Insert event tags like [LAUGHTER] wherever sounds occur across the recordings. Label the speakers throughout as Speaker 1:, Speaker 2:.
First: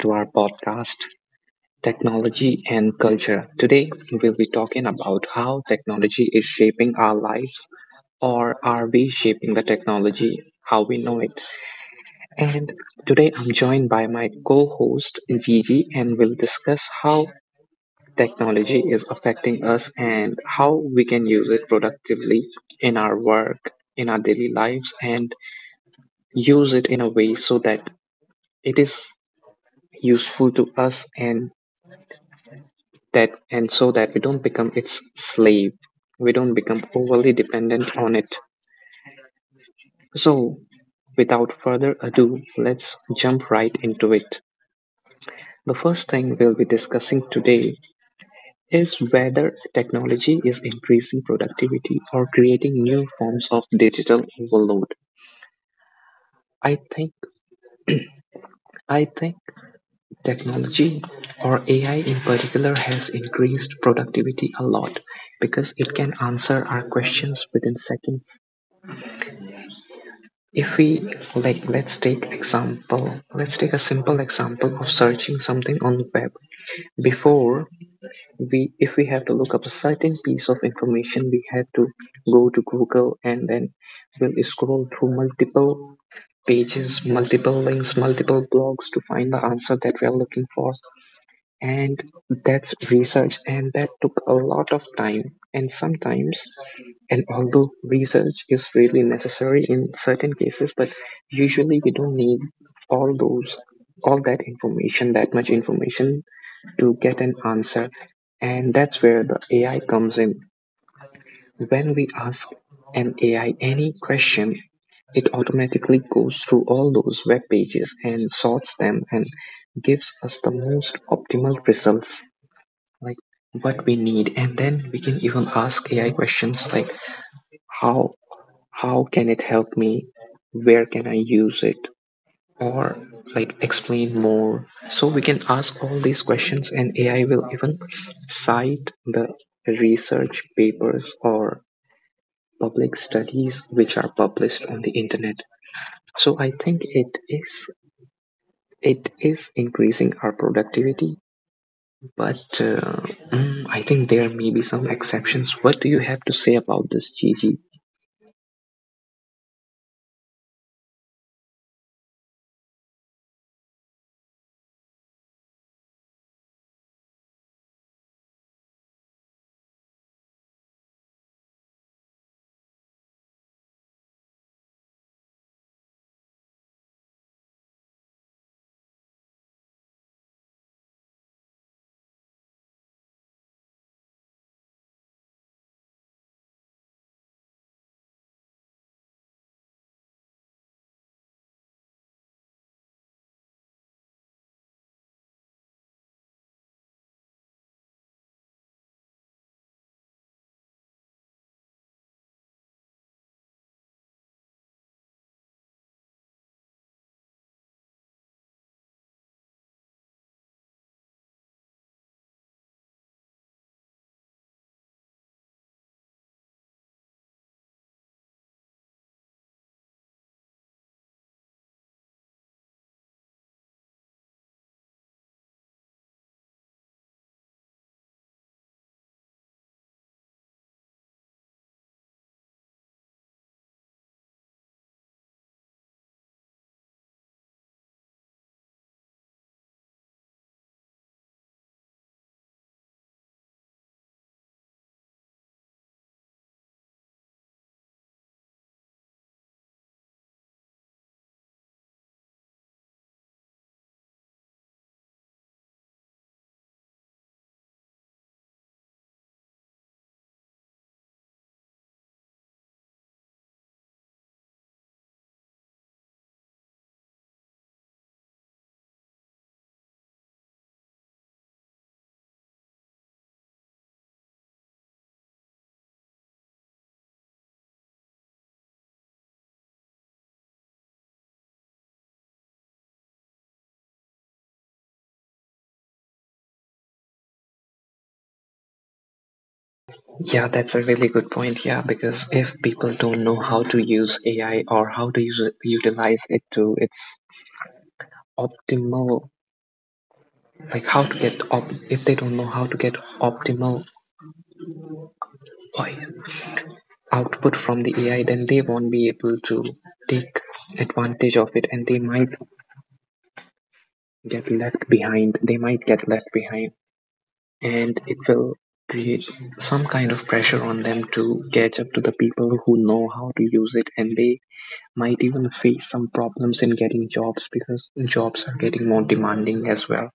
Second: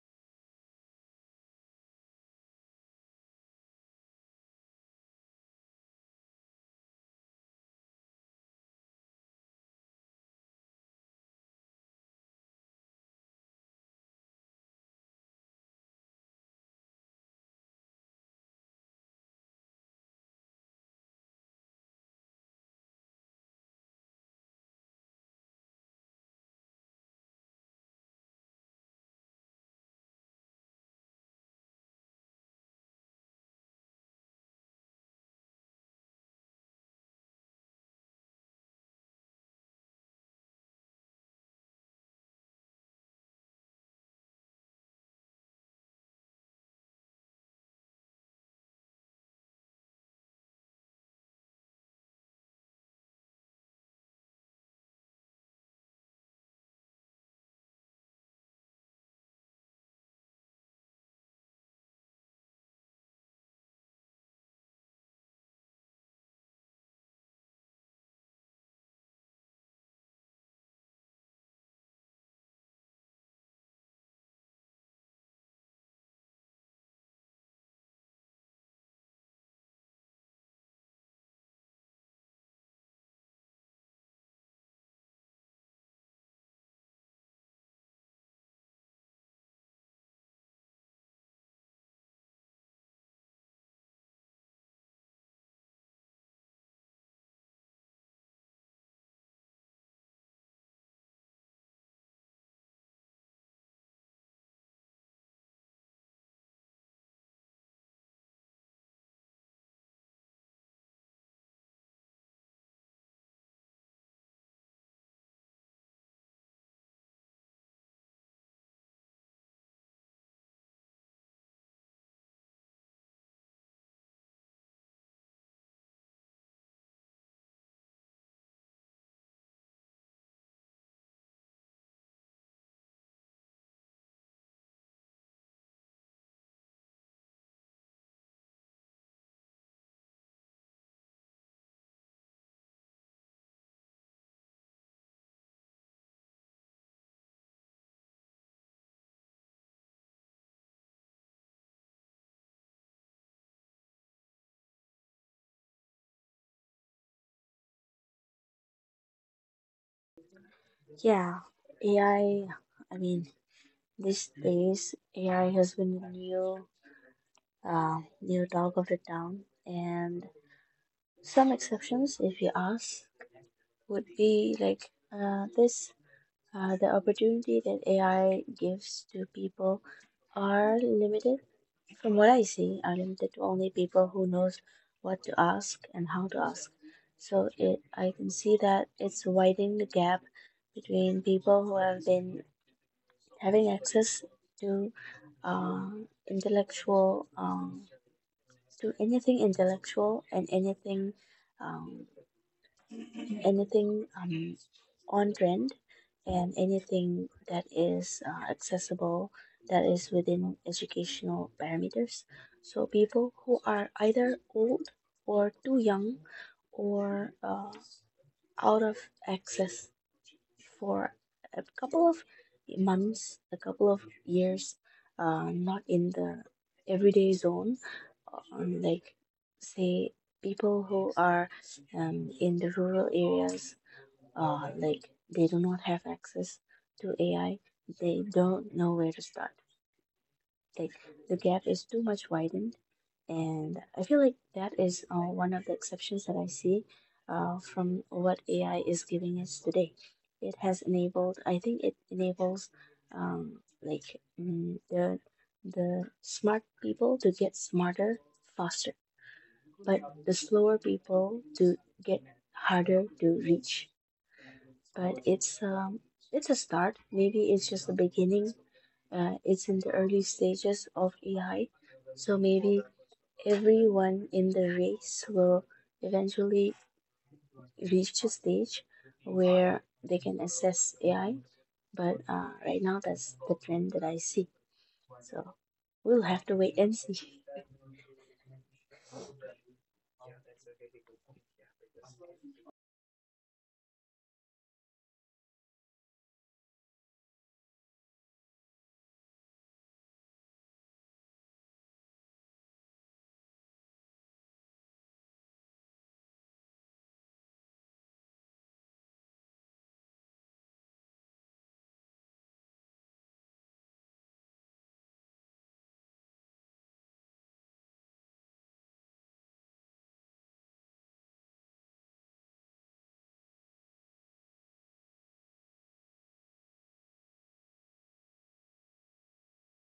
Speaker 1: to our podcast, Technology and Culture. Today, we'll be talking about how technology is shaping our lives, or are we shaping the technology how we know it? And today, I'm joined by my co host, Gigi, and we'll discuss how technology is affecting us and how we can use it productively in our work, in our daily lives, and use it in a way so that it is useful to us and that and so that we don't become its slave, we don't become overly dependent on it. So without further ado, let's jump right into it. The first thing we'll be discussing today is whether technology is increasing productivity or creating new forms of digital overload. I think i think technology or ai in particular has increased productivity a lot because it can answer our questions within seconds. If we, like, let's take a simple example of searching something on web. Before, we if we have to look up a certain piece of information, we had to go to google and then we'll scroll through multiple pages, multiple links, multiple blogs to find the answer that we are looking for. And that's research, and that took a lot of time. And sometimes, and although research is really necessary in certain cases, but usually we don't need all those, all that information, that much information to get an answer. And that's where the AI comes in. When we ask an AI any question, it automatically goes through all those web pages and sorts them and gives us the most optimal results, like what we need. And then we can even ask AI questions like, how how can it help me, where can I use it, or like explain more. So we can ask all these questions and ai will even cite the research papers or public studies which are published on the internet. So I think it is, it is increasing our productivity, but I think there may be some exceptions. What do you have to say about this, Gigi?
Speaker 2: AI, I I mean, these days AI has been the new, new dog of the town, and some exceptions, if you ask, would be like this. The opportunity that AI gives to people are limited, from what I see, are limited to only people who knows what to ask and how to ask. So I can see that it's widening the gap between people who have been having access to uh, intellectual do anything intellectual and um, anything on trend and anything that is accessible, that is within educational parameters. So people who are either old or too young or out of access for a couple of months, a couple of years, not in the everyday zone, like, say, people who are in the rural areas, like, they do not have access to AI, they don't know where to start. Like, the gap is too much widened, and I feel like that is one of the exceptions that I see from what AI is giving us today. It has enabled. I think it enables, the smart people to get smarter faster, but the slower people to get harder to reach. But it's a start, maybe it's just the beginning. It's in the early stages of AI, so maybe everyone in the race will eventually reach a stage where they can assess AI. But right now, that's the trend that I see. So we'll have to wait and see. [LAUGHS]
Speaker 1: Yeah, that's a really good point. Yeah, because if people don't know how to use AI or how to use utilize it to its optimal, like how to get op, if they don't know how to get optimal, like, output from the AI, then they won't be able to take advantage of it, and they might get left behind. They might get left behind, and it will create some kind of pressure on them to catch up to the people who know how to use it, and they might even face some problems in getting jobs because jobs are getting more demanding as well.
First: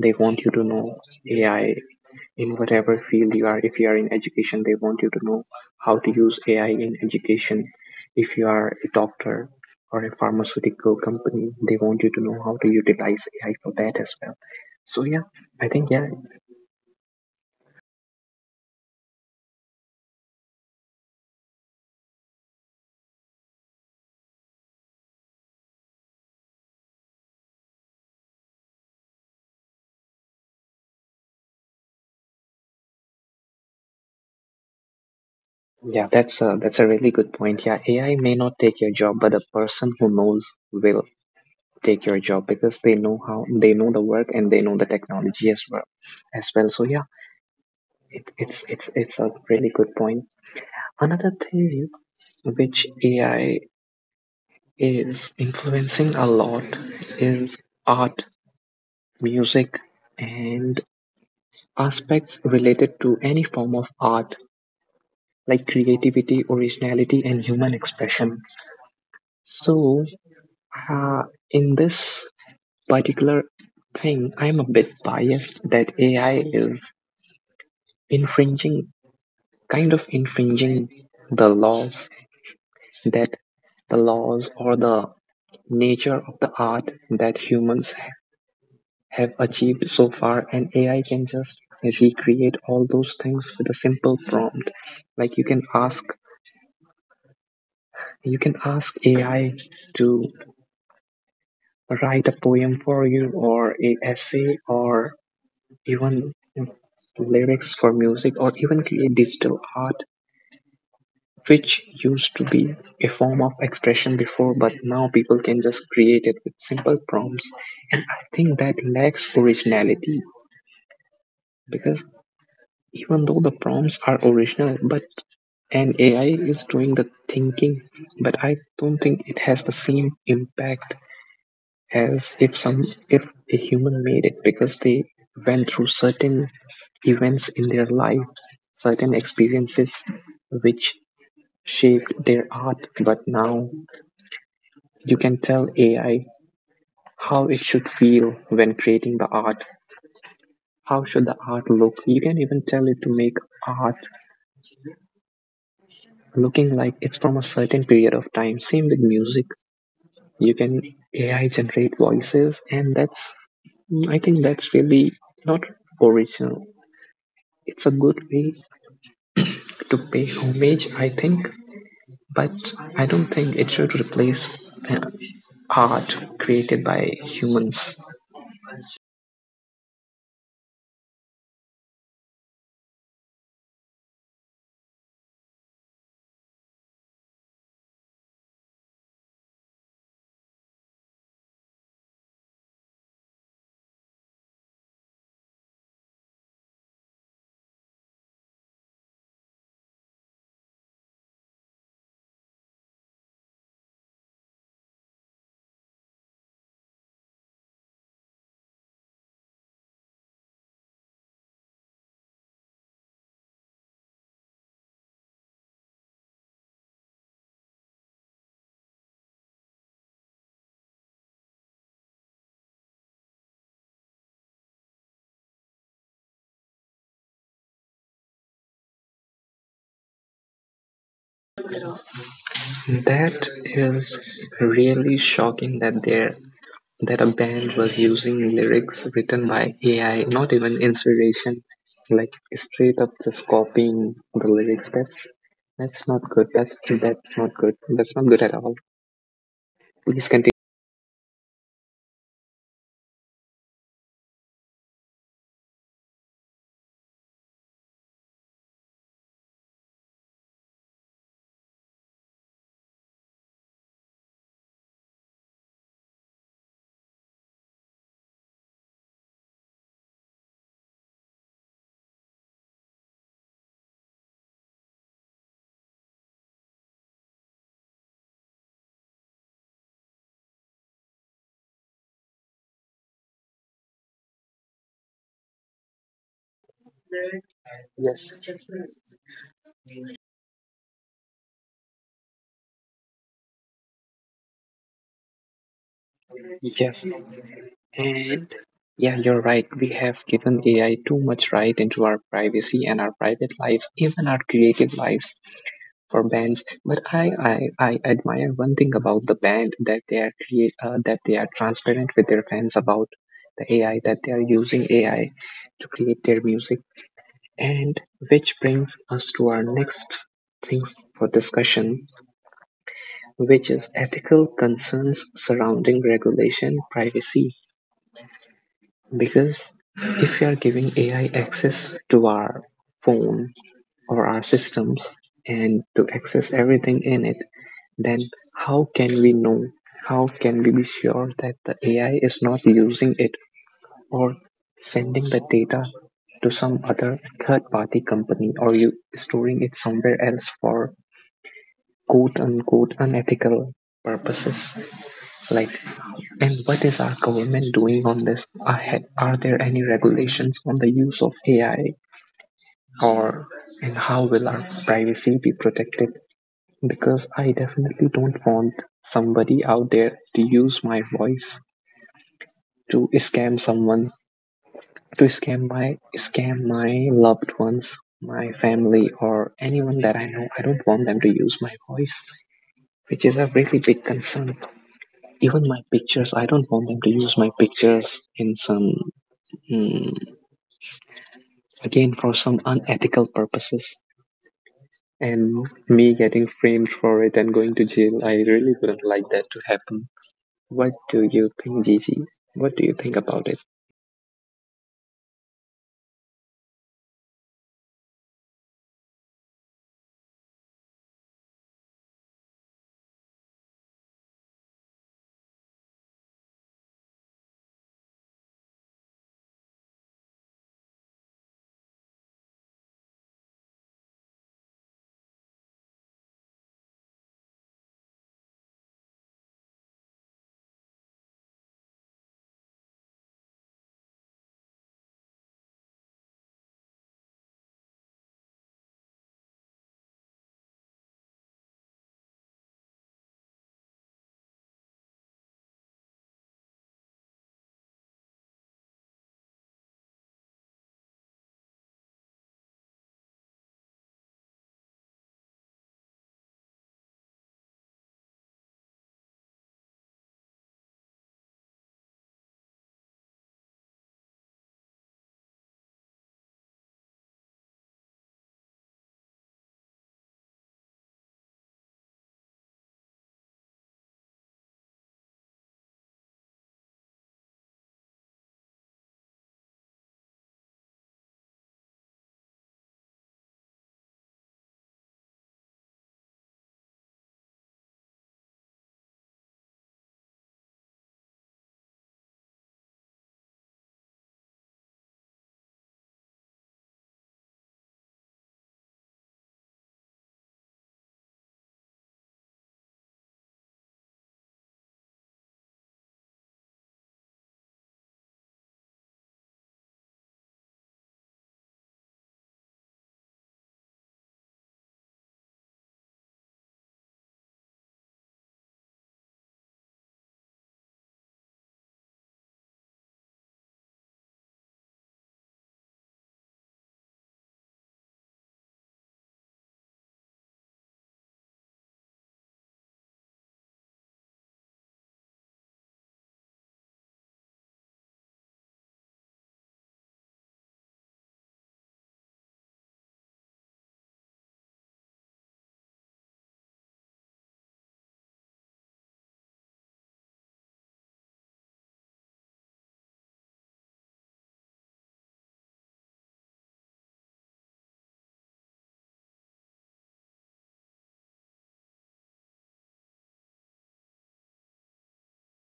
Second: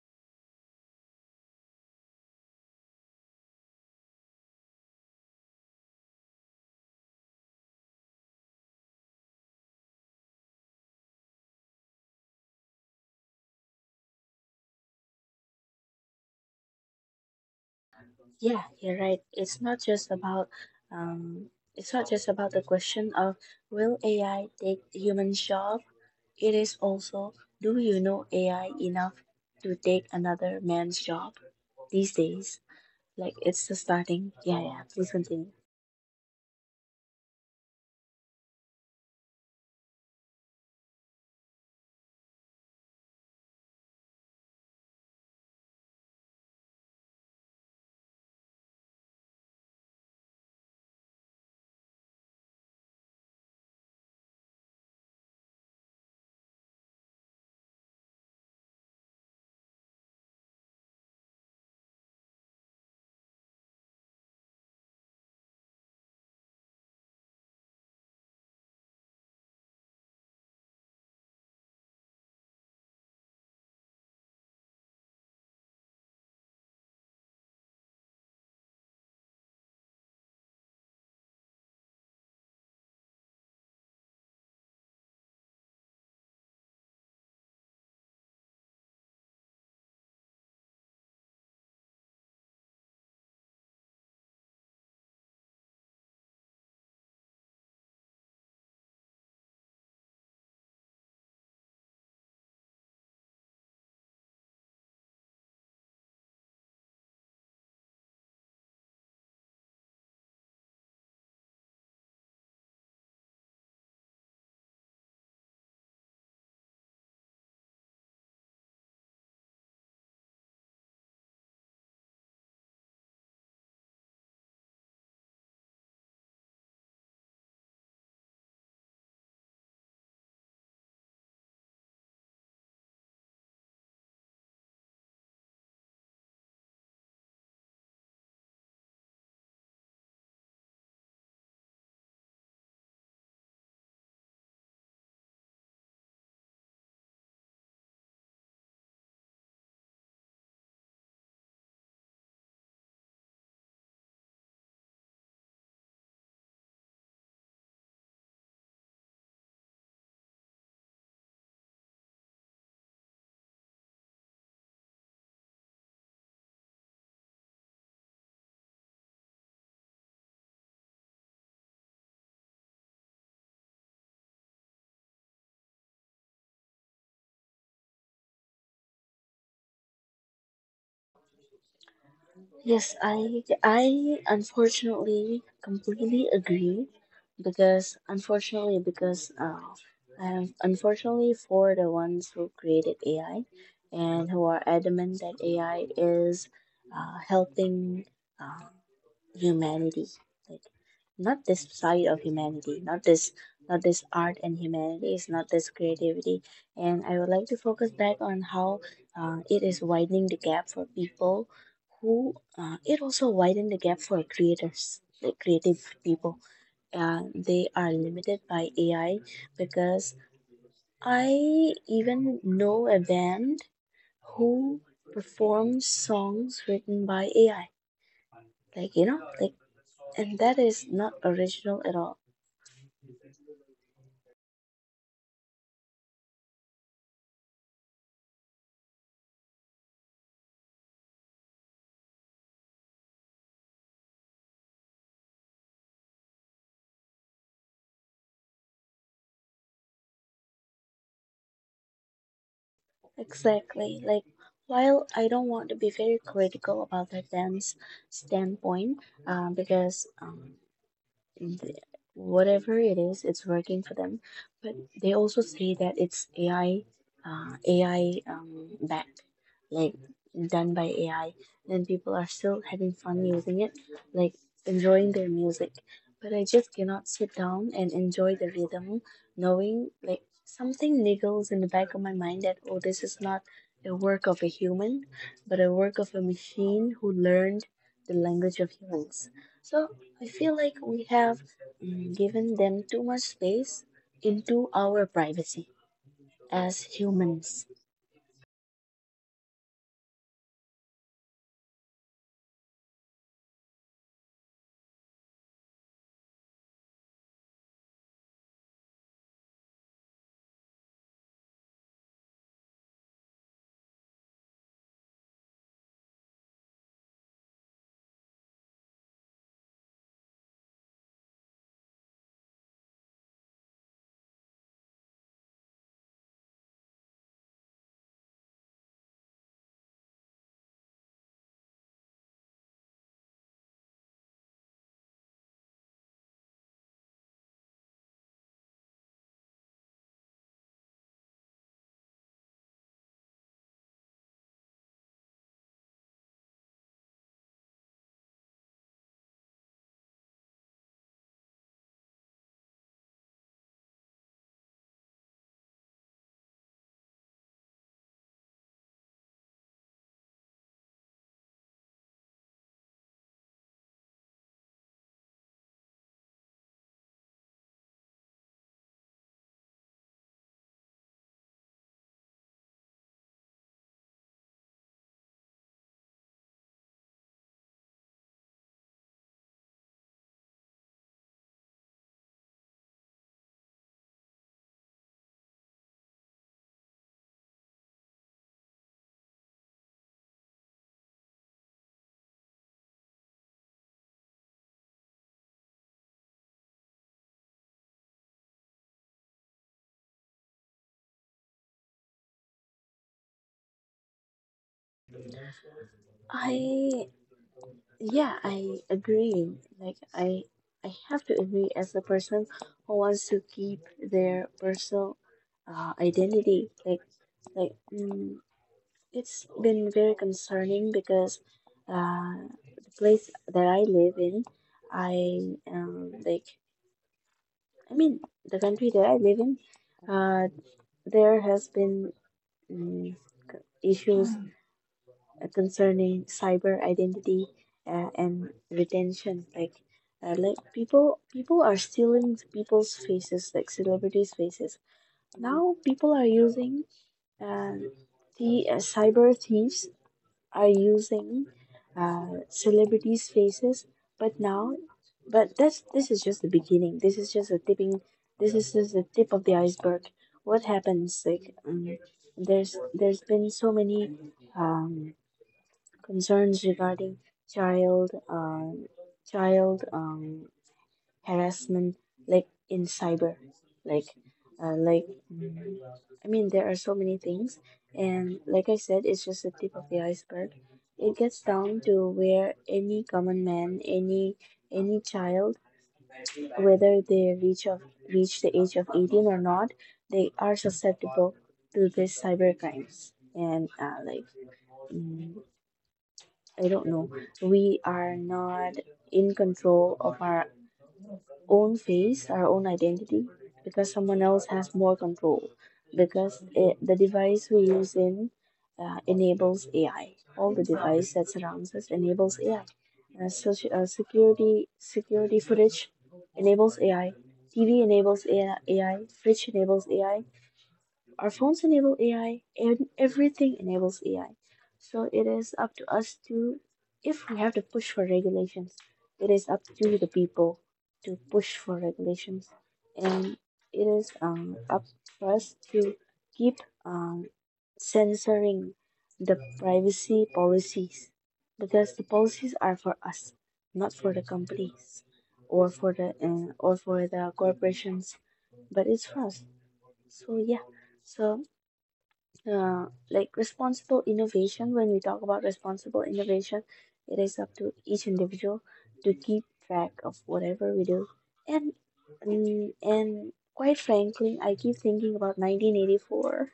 Speaker 1: They want you to know AI in whatever field you are. If you are in education, they want you to know how to use AI in education. If you are a doctor or a pharmaceutical company, they want you to know how to utilize AI for that as well. So yeah, I think yeah,
Speaker 2: Yeah, you're right. It's not just about um, it's not just about the question of, will AI take human job? It is also, do you know AI enough to take another man's job these days? Like, it's the starting. Yeah, yeah. Please continue.
Speaker 1: yeah, that's a really good point. Yeah, AI may not take your job, but the person who knows will take your job because they know how, they know the work, and they know the technology as well, as well. So yeah, it's a really good point. Another thing which ai is influencing a lot is art, music, and aspects related to any form of art, like creativity, originality, and human expression. So uh, in this particular thing, I'm a bit biased that ai is infringing kind of infringing the laws, that the laws or the nature of the art that humans have achieved so far, and ai can just recreate all those things with a simple prompt. Like you can ask ai to write a poem for you or a essay or even lyrics for music or even create digital art. Which used to be a form of expression before, but now people can just create it with simple prompts. And I think that lacks originality because, even though the prompts are original, but and AI is doing the thinking, but I don't think it has the same impact as if a human made it, because they went through certain events in their life, certain experiences which shaped their art. But now you can tell AI how it should feel when creating the art. How should the art look? You can even tell it to make art looking like it's from a certain period of time. Same with music. You can AI generate voices, and that's, i think that's really not original. It's a good way to pay homage, I think, but I don't think it should replace art created by humans.
Speaker 2: Yes, I unfortunately completely agree. Because unfortunately, because I'm, unfortunately for the ones who created AI and who are adamant that AI is helping uh, humanity. Like, not this side of humanity, not this not this art and humanities, not this creativity. And I would like to focus back on how it is widening the gap for people who, it also widen the gap for creators, like creative people. They are limited by AI, because I even know a band who performs songs written by AI. Like, you know, like, and that is not original at all.
Speaker 1: That is really shocking that there that a band was using lyrics written by AI, not even inspiration, like straight up just copying the lyrics. That's not good. That's not good. That's not good at all. Please continue.
Speaker 2: Exactly. Like, while I don't want to be very critical about that dance standpoint, um, because um, th- whatever it is, it's working for them. But they also say that it's AI, AI, back. Like, done by AI, and people are still having fun using it, like, enjoying their music. But I just cannot sit down and enjoy the rhythm, knowing, like, something niggles in the back of my mind that, oh, this is not a work of a human, but a work of a machine who learned the language of
Speaker 1: Yes,
Speaker 2: humans. So I feel like we have, given them too much space into our privacy as
Speaker 1: yes,
Speaker 2: humans.
Speaker 1: and yeah, you're right. We have given AI too much right into our privacy and our private lives, even our creative lives. For bands, but I admire one thing about the band, that they are create that they are transparent with their fans about the ai that they are using, ai to create their music. And which brings us to our next things for discussion, which is ethical concerns surrounding regulation, privacy. Because if we are giving ai access to our phone or our systems, and to access everything in it, then how can we know? How can we be sure that the AI is not using it or sending the data to some other third party company or you storing it somewhere else for quote unquote unethical purposes? Like, and what is our government doing on this? Are there any regulations on the use of AI, or, and how will our privacy be protected? Because I definitely don't want somebody out there to use my voice to scam someone, to scam my loved ones, my family, or anyone that I know. I don't want them to use my voice, which is a really big concern. Even my pictures, I don't want them to use my pictures in some, mm, again, for some unethical purposes. And me getting framed for it and going to jail, I really wouldn't like that to happen. What do you think, Gigi? What do you think about it?
Speaker 2: I Yeah, I agree. Like, I have to agree as a person who wants to keep their personal identity. Like, it's been very concerning because uh, the place that I live in, I um like I mean, the country that I live in, uh, there has been, mm, issues concerning cyber identity and retention. Like, people are stealing people's faces, like celebrities' faces. Now people are using, uh, the cyber thieves are using celebrities' faces, but now, but that's this is just the beginning. This is just a tipping. This is just the tip of the iceberg. What happens? Like, there's been so many um, concerns regarding child child, harassment, like in cyber, like uh, like mm, I mean, there are so many things, and like I said, it's just the tip of the iceberg. It gets down to where any common man, any child, whether they reach the age of 18 or not, they are susceptible to this cyber crimes and mm, I don't know. We are not in control of our own face, our own identity, because someone else has more control. Because the device we use in, enables AI. All the device that surrounds us enables AI. Security footage enables AI. TV enables AI. Fridge enables AI. Our phones enable AI, and everything enables AI. So it is up to us to, if we have to push for regulations, it is up to the people to push for regulations. And it is up for us to keep, um, censoring the privacy policies, because the policies are for us, not for the companies or for the corporations. But it's fast. So yeah, so like, responsible innovation. When we talk about responsible innovation, it is up to each individual to keep track of whatever we do. And quite frankly, I keep thinking about 1984.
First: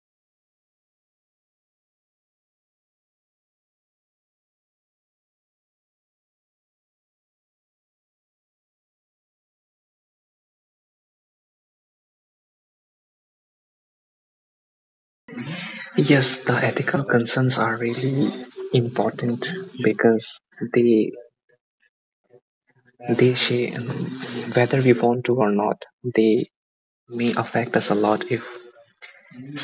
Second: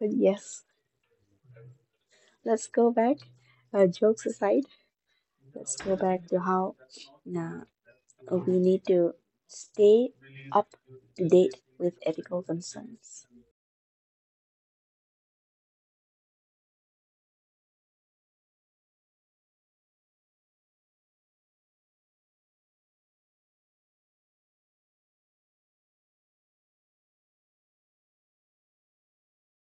Speaker 2: But yes, let's go back. Jokes aside, let's go back to how uh, we need to stay up date with ethical concerns.
Speaker 1: Yes, the ethical concerns are really important because they they shape, whether we want to or not, they may affect us a lot if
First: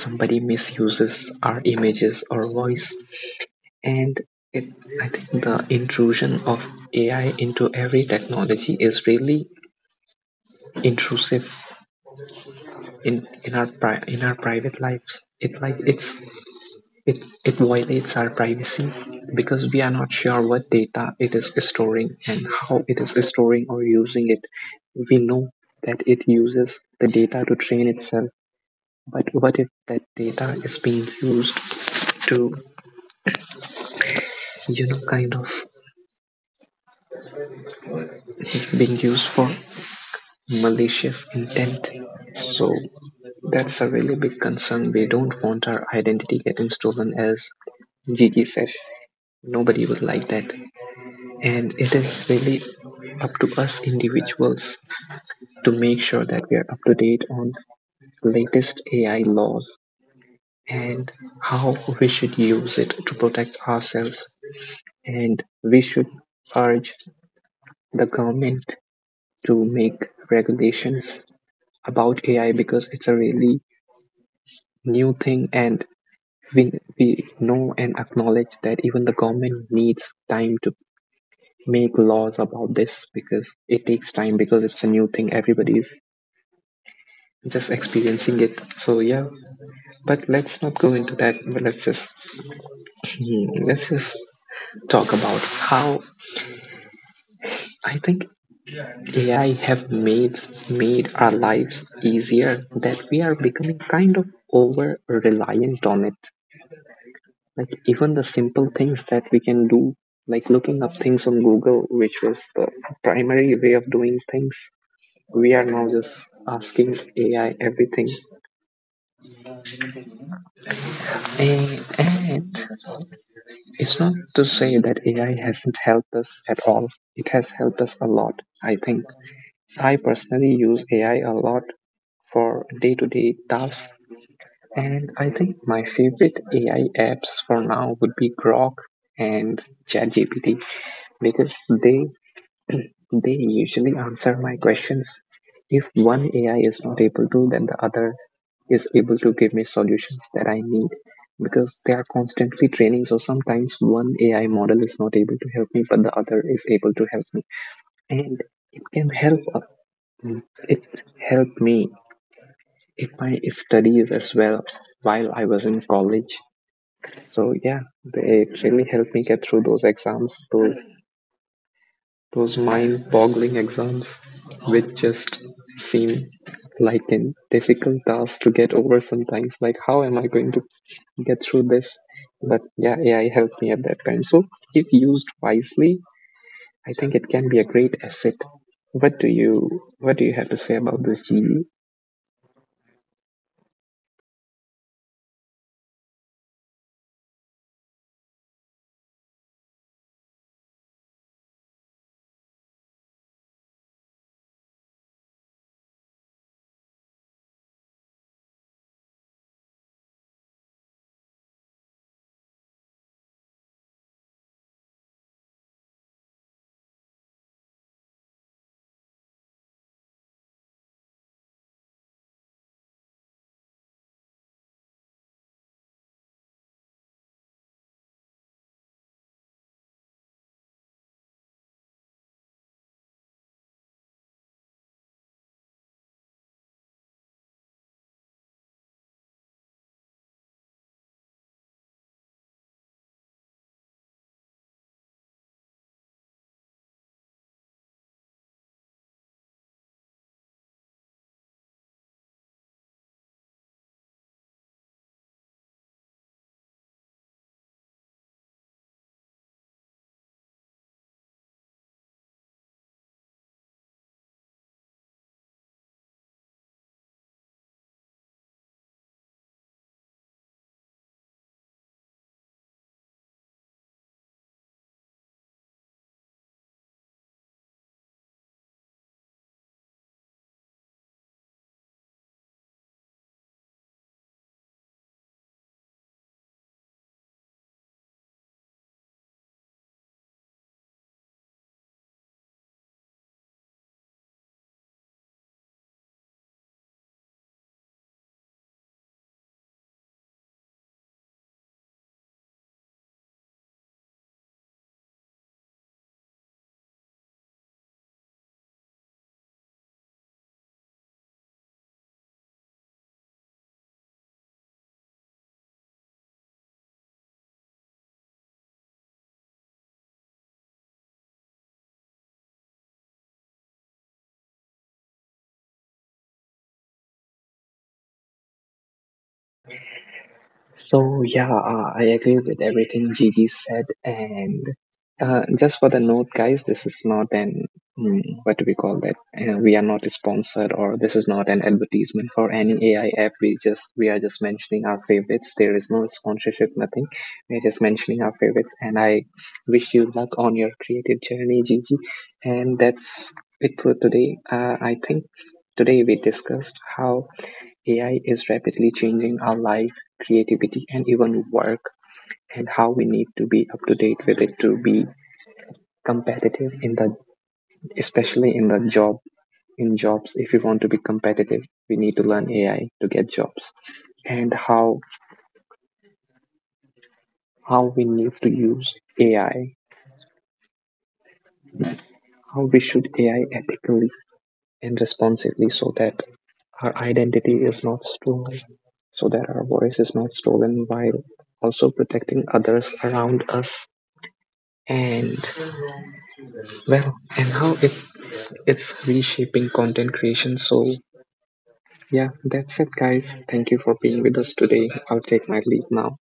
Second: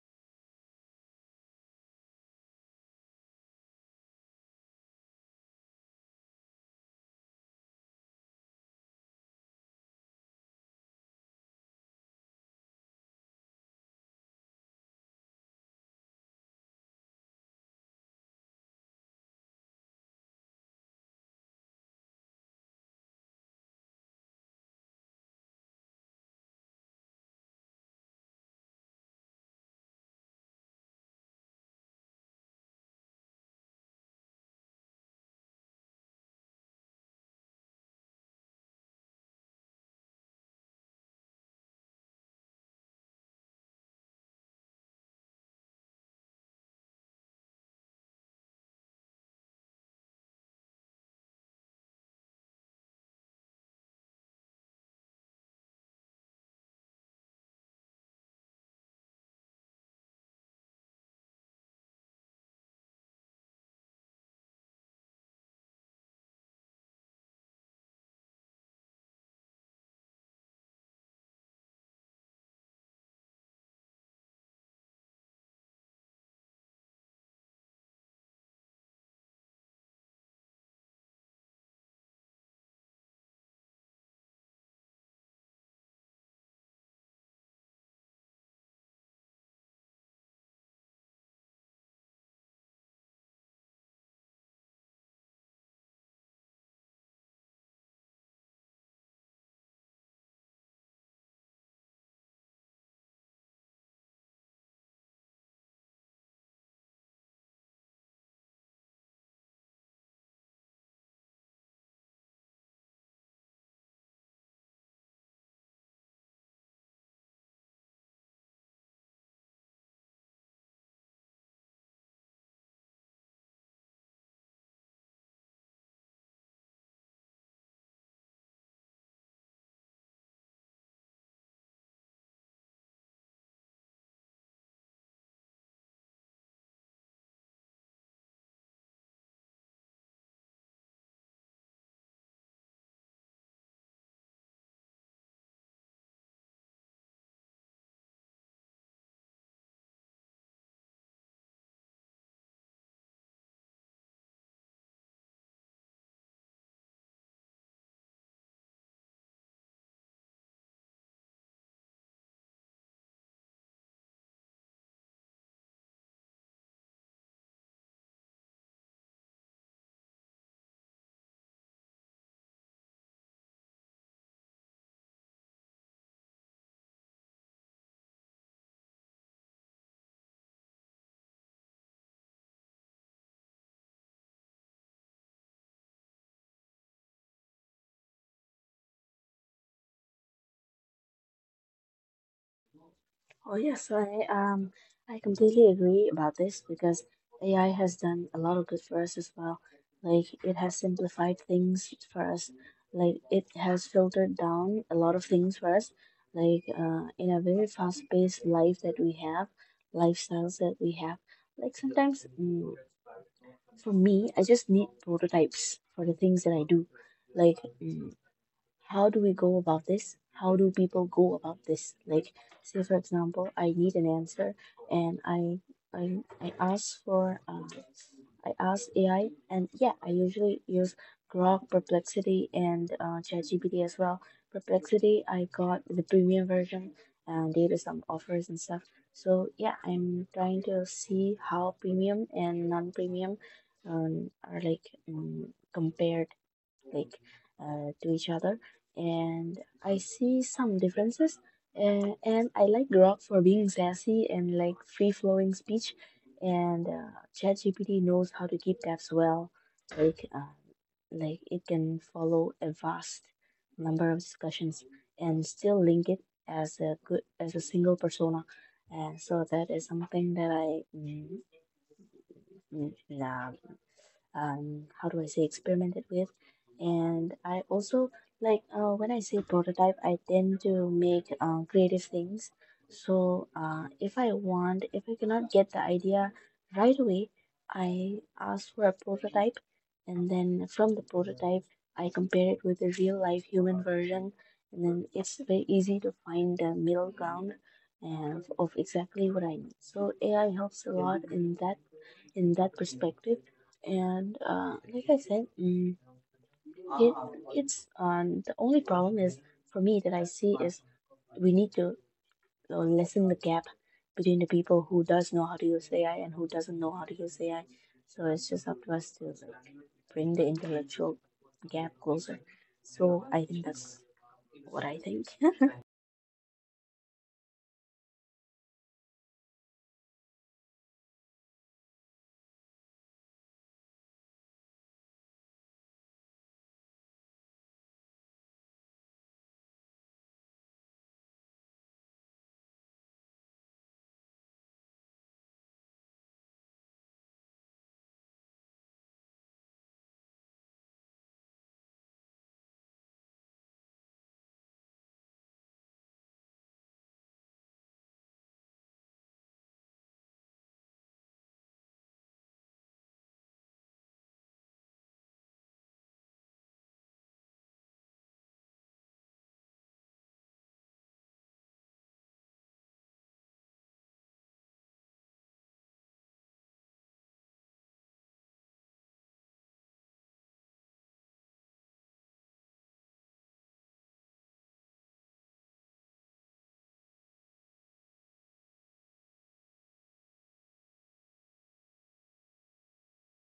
Speaker 1: somebody misuses our images or voice. And it, I think the intrusion of AI into every technology is really intrusive in in our private lives. It it violates our privacy because we are not sure what data it is storing and how it is storing or using it. We know that it uses the data to train itself, but what if that data is being used to, you know, kind of being used for malicious intent? So that's a really big concern. We don't want our identity getting stolen, as Gigi said. Nobody would like that. And it is really up to us individuals to make sure that we are up to date on latest AI laws and how we should use it to protect ourselves. And we should urge the government to make regulations about AI because it's a really new thing, and we, we know and acknowledge that even the government needs time to make laws about this because it takes time, because it's a new thing, everybody is just experiencing it. So yeah, but let's not go into that. But let's just, let's just talk about how I think AI have made our lives easier, that we are becoming kind of over reliant on it. Like even the simple things that we can do, like looking up things on Google, which was the primary way of doing things, we are now just asking AI everything. And it's not to say that AI hasn't helped us at all. It has helped us a lot, I think. I personally use AI a lot for day to day tasks, and I think my favorite AI apps for now would be Grok and ChatGPT because they [CLEARS THROAT] they usually answer my questions. If one AI is not able to, then the other is able to give me solutions that I need because they are constantly training. So sometimes one AI model is not able to help me, but the other is able to help me, and it can help. uh, It helped me in my studies as well while I was in college. So yeah, it really helped me get through those exams, those mind-boggling exams, which just seem like an difficult task to get over sometimes. Like, how am I going to get through this? But yeah, AI helped me at that time. So, if used wisely, I think it can be a great asset. What do you What do you have to say about this, Gigi?
Speaker 2: Oh yes, I completely agree about this, because AI has done a lot of good for us as well. Like, it has simplified things for us. Like, it has filtered down a lot of things for us. Like, in a very fast-paced life that we have, lifestyles that we have. Like, sometimes, for me, I just need prototypes for the things that I do. Like, how do we go about this? How do people go about this? Like, say, for example, I need an answer, and I ask for, I ask AI, and yeah, I usually use Grok, Perplexity, and ChatGPT as well. Perplexity, I got the premium version, and they do some offers and stuff. So yeah, I'm trying to see how premium and non-premium are like, compared, like, to each other, and I see some differences. And I like Grok for being sassy and like, free flowing speech. And ChatGPT knows how to keep tabs well. Like, it can follow a vast number of discussions and still link it as a good, as a single persona. And so that is something that I mm, mm, nah, how do I say, experimented with. And I also, like, when I say prototype, I tend to make creative things. So if I want, if I cannot get the idea right away, I ask for a prototype, and then from the prototype, I compare it with the real life human version, and then it's very easy to find the middle ground of exactly what I need. So AI helps a lot in that, in that perspective. And like I said, it it's, the only problem is for me that I see is, we need to lessen the gap between the people who does know how to use AI and who doesn't know how to use AI. So it's just up to us to, like, bring the intellectual gap closer. So I think that's what I think.
Speaker 1: So yeah, I agree with everything Gigi said, and just for the note, guys, this is not an, what do we call that? We are not sponsored, or this is not an advertisement for any AI app. We are just mentioning our favorites. There is no sponsorship, nothing. We are just mentioning our favorites, and I wish you luck on your creative journey, Gigi. And that's it for today. I think today we discussed how AI is rapidly changing our life, creativity, and even work, and how we need to be up to date with it to be competitive in the, especially in the job, in jobs. If you want to be competitive, we need to learn AI to get jobs, and how we need to use AI, how we should AI ethically and responsibly, so that our identity is not stolen, so that our voice is not stolen, while also protecting others around us. And well, and how it, it's reshaping content creation. So yeah, that's it, guys. Thank you for being with us today. I'll take my leave now.